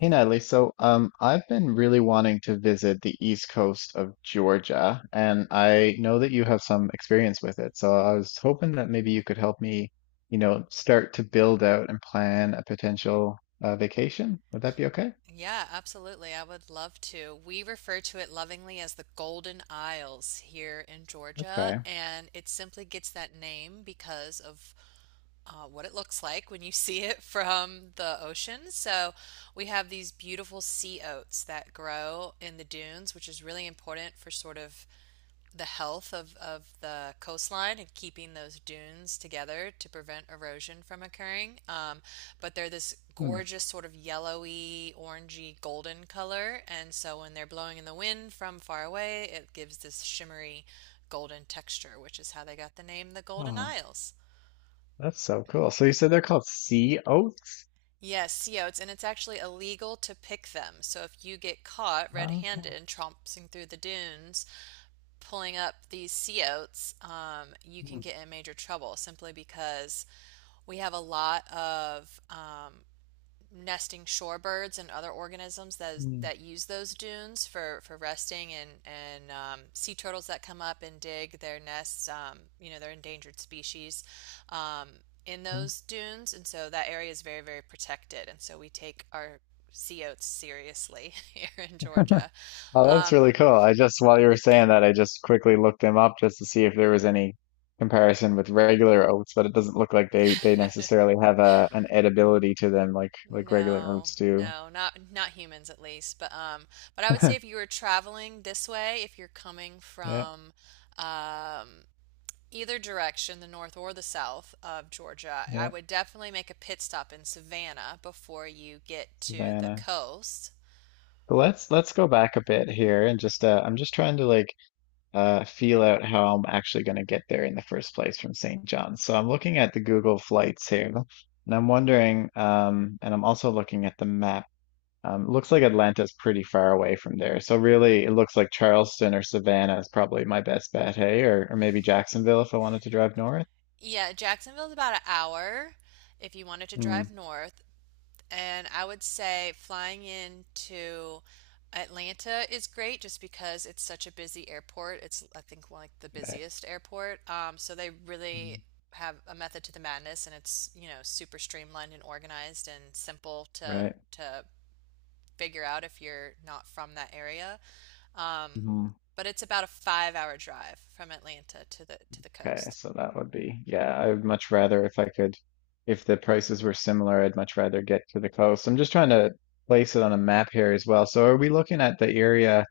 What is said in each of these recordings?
Hey Natalie, so I've been really wanting to visit the east coast of Georgia, and I know that you have some experience with it. So I was hoping that maybe you could help me, start to build out and plan a potential vacation. Would that be okay? Yeah, absolutely. I would love to. We refer to it lovingly as the Golden Isles here in Georgia, Okay. and it simply gets that name because of what it looks like when you see it from the ocean. So we have these beautiful sea oats that grow in the dunes, which is really important for sort of the health of the coastline and keeping those dunes together to prevent erosion from occurring. But they're this Hmm. gorgeous sort of yellowy, orangey, golden color. And so when they're blowing in the wind from far away, it gives this shimmery golden texture, which is how they got the name the Golden Oh, Isles. that's so cool. So you said they're called sea oats? Yes, sea oats, and it's actually illegal to pick them. So if you get caught Oh, red-handed tromping through the dunes, pulling up these sea oats, you can okay. get in major trouble simply because we have a lot of nesting shorebirds and other organisms that Hmm. that use those dunes for resting and sea turtles that come up and dig their nests. You know, they're endangered species. Um, in Hmm. those dunes, and so that area is very, very protected. And so we take our sea oats seriously here in Georgia. Oh, that's Um, really cool. I just, while you were saying that, I just quickly looked them up just to see if there was any comparison with regular oats, but it doesn't look like they necessarily have a an edibility to them like regular no, oats do. no, not not humans at least. But I would say if you were traveling this way, if you're coming Yeah, from um either direction, the north or the south of Georgia, I yeah, would definitely make a pit stop in Savannah before you get to the Savannah. coast. But let's go back a bit here and just I'm just trying to like feel out how I'm actually going to get there in the first place from St. John's. So I'm looking at the Google flights here, and I'm wondering, and I'm also looking at the map. Looks like Atlanta's pretty far away from there. So really, it looks like Charleston or Savannah is probably my best bet, hey? Or maybe Jacksonville if I wanted to drive north. Yeah, Jacksonville's about an hour if you wanted to drive Hmm. north. And I would say flying into Atlanta is great just because it's such a busy airport. It's, I think, like the Right. busiest airport. So they really Mm. have a method to the madness, and it's, you know, super streamlined and organized and simple to Right. to figure out if you're not from that area. Um, Hmm. but it's about a 5 hour drive from Atlanta to the Okay. coast. So that would be, yeah, I would much rather if I could, if the prices were similar, I'd much rather get to the coast. I'm just trying to place it on a map here as well. So are we looking at the area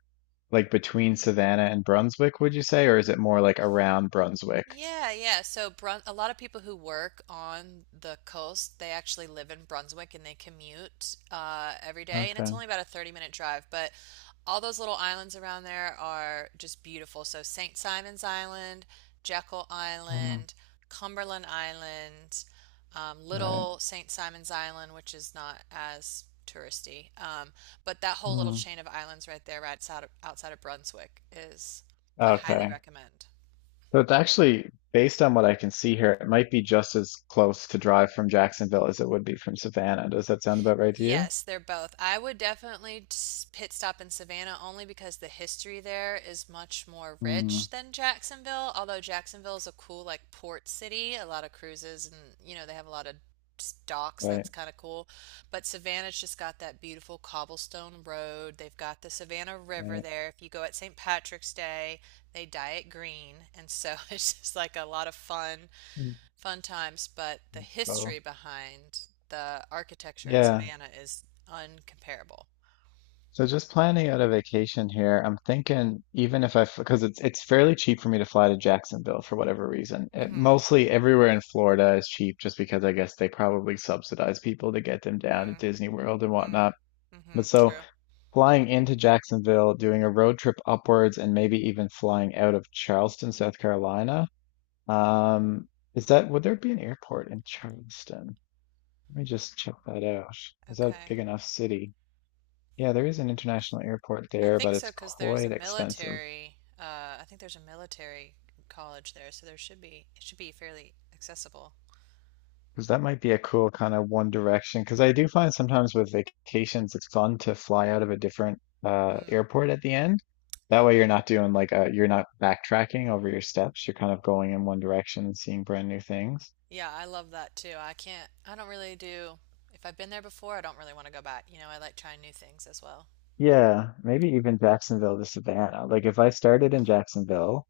like between Savannah and Brunswick, would you say? Or is it more like around Brunswick? Yeah, yeah. So Brun a lot of people who work on the coast, they actually live in Brunswick and they commute every day, and it's Okay. only about a 30-minute drive, but all those little islands around there are just beautiful. So St. Simon's Island, Jekyll Mm. Island, Cumberland Island, Right. Little St. Simon's Island, which is not as touristy, but that whole little Mm. chain of islands right there, right outside of Brunswick, is I highly Okay. recommend. So it's actually, based on what I can see here, it might be just as close to drive from Jacksonville as it would be from Savannah. Does that sound about right to you? Yes, they're both. I would definitely s- pit stop in Savannah only because the history there is much more Hmm. rich than Jacksonville, although Jacksonville is a cool like port city, a lot of cruises and you know they have a lot of s- docks Right, that's kind of cool. But Savannah's just got that beautiful cobblestone road. They've got the Savannah River right. there. If you go at St. Patrick's Day, they dye it green, and so it's just like a lot of fun Mm. fun times, but the That's history total. behind the architecture in Yeah. Savannah is uncomparable. So just planning out a vacation here, I'm thinking even if I, because it's fairly cheap for me to fly to Jacksonville for whatever reason. It, Mm-hmm. mostly everywhere in Florida is cheap just because I guess they probably subsidize people to get them down to Mm, Disney World and mm, whatnot. mm-hmm. But so True. flying into Jacksonville, doing a road trip upwards, and maybe even flying out of Charleston, South Carolina. Um, would there be an airport in Charleston? Let me just check that out. Is that a Okay. big enough city? Yeah, there is an international airport I there, but think so it's because there's a quite expensive. military, I think there's a military college there, so there should be, it should be fairly accessible. Because that might be a cool kind of one direction. Because I do find sometimes with vacations, it's fun to fly out of a different Mm. airport at the end. That way, you're not doing you're not backtracking over your steps. You're kind of going in one direction and seeing brand new things. Yeah, I love that too. I can't, I don't really do, if I've been there before, I don't really want to go back. You know, I like trying new things as well. Yeah, maybe even Jacksonville to Savannah. Like if I started in Jacksonville,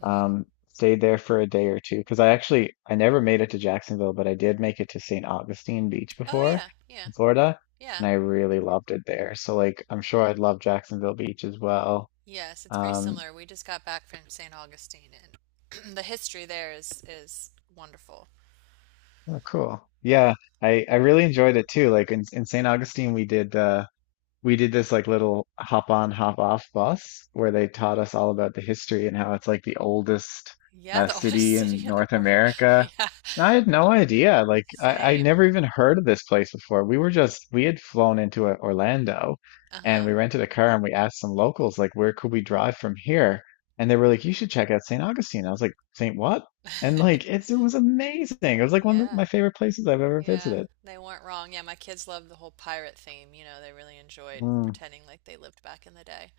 Mm-hmm. Stayed there for a day or two, because I actually I never made it to Jacksonville, but I did make it to St. Augustine Beach Oh, before yeah, yeah, in Florida, yeah. and I really loved it there. So like I'm sure I'd love Jacksonville Beach as well. Yes, it's very Um, similar. We just got back from St. Augustine, and the history there is wonderful. oh, cool. Yeah, I really enjoyed it too. Like in St. Augustine we did this like little hop on hop off bus where they taught us all about the history and how it's like the oldest Yeah, the oldest city in city in the North world. America. Yeah, And I had no idea. Like I same. never even heard of this place before. We were just we had flown into Orlando and Uh-huh. we rented a car and we asked some locals like where could we drive from here? And they were like, you should check out St. Augustine. I was like, St. what? And like it was amazing. It was like one of Yeah, my favorite places I've ever yeah. visited. They weren't wrong. Yeah, my kids loved the whole pirate theme. You know, they really enjoyed Mm. pretending like they lived back in the day.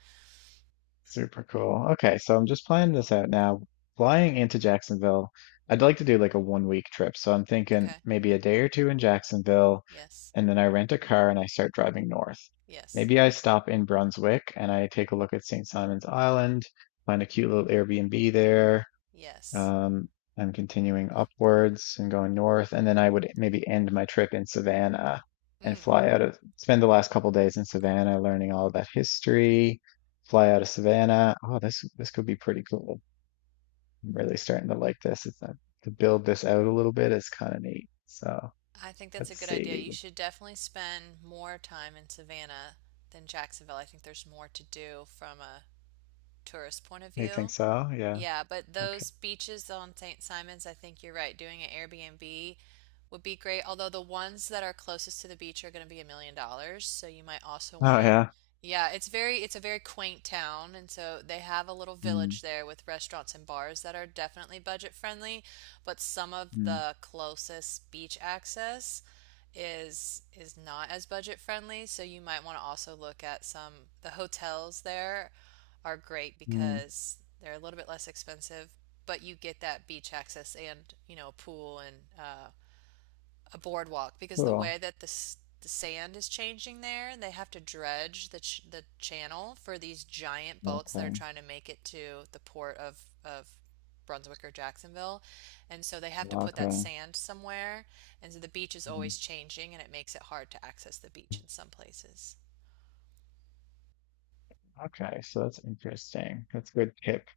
Super cool. Okay, so I'm just planning this out now. Flying into Jacksonville, I'd like to do like a one week trip. So I'm thinking Okay. maybe a day or two in Jacksonville, Yes. and then I rent a car and I start driving north. Yes. Maybe I stop in Brunswick and I take a look at St. Simon's Island, find a cute little Airbnb there, Yes. um, am continuing upwards and going north. And then I would maybe end my trip in Savannah and Mm. Spend the last couple days in Savannah learning all about history, fly out of Savannah. Oh, this could be pretty cool. I'm really starting to like this. It's not, to build this out a little bit is kind of neat. So I think that's a let's good idea. see. You should definitely spend more time in Savannah than Jacksonville. I think there's more to do from a tourist point of You think view. so? Yeah. Yeah, but Okay. those beaches on St. Simon's, I think you're right. Doing an Airbnb would be great. Although the ones that are closest to the beach are going to be $1 million, so you might also want Oh to. yeah. Yeah, it's very it's a very quaint town, and so they have a little Mm, village there with restaurants and bars that are definitely budget friendly, but some of mm, the closest beach access is not as budget friendly, so you might want to also look at some the hotels there are great mm. because they're a little bit less expensive, but you get that beach access and, you know, a pool and a boardwalk because the way Cool. that the sand is changing there, they have to dredge the ch the channel for these giant boats that are Okay. trying to make it to the port of Brunswick or Jacksonville. And so they have to put that Okay. sand somewhere. And so the beach is Mm. always changing and it makes it hard to access the beach in some places. Okay. So that's interesting. That's a good tip.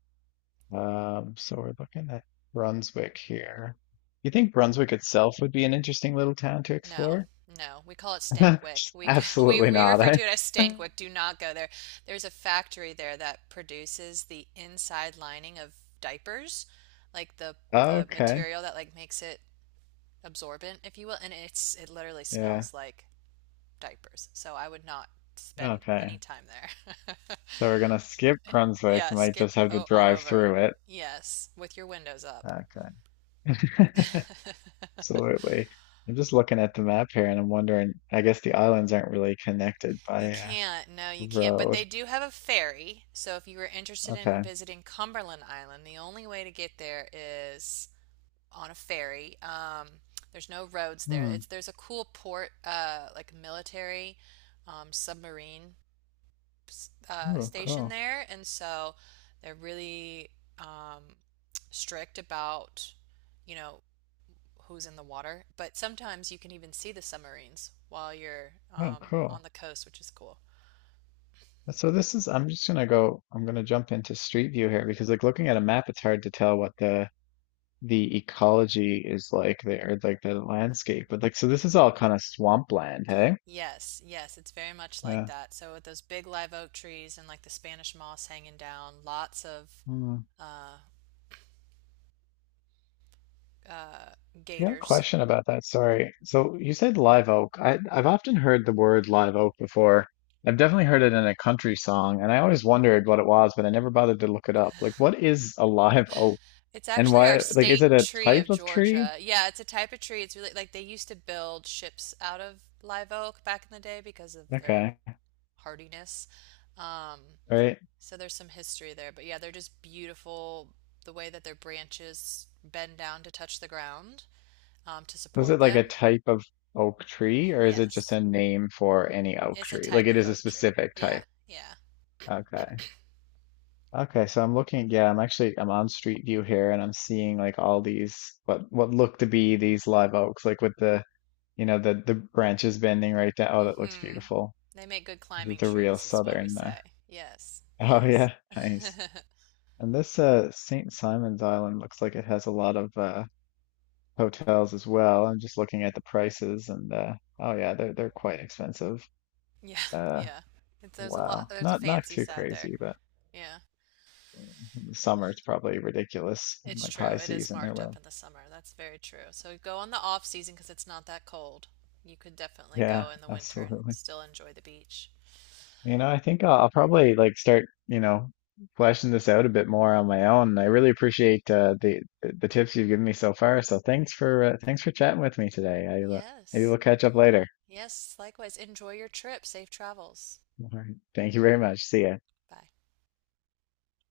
So we're looking at Brunswick here. You think Brunswick itself would be an interesting little town to No, explore? no. We call it Stankwik. We c- we Absolutely we not, refer eh? to it as Stankwik. Do not go there. There's a factory there that produces the inside lining of diapers, like the Okay. material that like makes it absorbent, if you will, and it's it literally Yeah. smells like diapers. So I would not spend any Okay. time there. So we're gonna skip Brunswick. Yeah, Might skip just have to o on drive over it. through it. Yes, with your windows up. Okay. Absolutely. I'm just looking at the map here, and I'm wondering. I guess the islands aren't really connected by You a can't. No, you can't. But they road. do have a ferry. So if you were interested in Okay. visiting Cumberland Island, the only way to get there is on a ferry. There's no roads there. It's Hmm. there's a cool port, like military submarine Oh, station cool. there, and so they're really um, strict about, you know, who's in the water. But sometimes you can even see the submarines while you're Oh, on cool. the coast, which is cool. So this is, I'm just gonna go, I'm gonna jump into Street View here because like looking at a map, it's hard to tell what the ecology is like there, like the landscape. But like, so this is all kind of swampland, hey? Yes, yes, it's very much like Yeah. that. So with those big live oak trees and like the Spanish moss hanging down, lots of Hmm. uh, uh, I got a gators. question about that. Sorry. So you said live oak. I've often heard the word live oak before. I've definitely heard it in a country song, and I always wondered what it was, but I never bothered to look it up. Like, what is a live oak? It's And actually our why, like, is it state a tree type of of tree? Georgia. Yeah, it's a type of tree. It's really like they used to build ships out of live oak back in the day because of their Okay, hardiness. Um, right. so there's some history there, but yeah, they're just beautiful. The way that their branches bend down to touch the ground to Was support it like a them. type of oak tree, or is it just Yes. a name for any oak It's a tree? Like type it of is a oak tree. specific Yeah, type. yeah. Okay. Okay, so I'm looking, yeah, I'm actually I'm on Street View here and I'm seeing like all these what look to be these live oaks, like with the you know the branches bending right down. Oh, that looks Mm-hmm. beautiful. They make good This is climbing the real trees, is what we southern say. Yes, oh yes. yeah, nice. And this St. Simon's Island looks like it has a lot of hotels as well. I'm just looking at the prices and oh yeah, they're quite expensive. Yeah, Uh yeah. It's, there's a lot, Wow. there's a Not fancy too side there. crazy, but Yeah, in the summer it's probably ridiculous. it's Like true. high It is season there marked up will. in the summer. That's very true. So go on the off season because it's not that cold. You could definitely go Yeah, in the winter and absolutely. still enjoy the beach. I think I'll probably like start fleshing this out a bit more on my own. I really appreciate the tips you've given me so far. So thanks for chatting with me today. I Maybe Yes, we'll catch up later. yes. Likewise, enjoy your trip. Safe travels. All right. Thank you very much. See ya. Bye.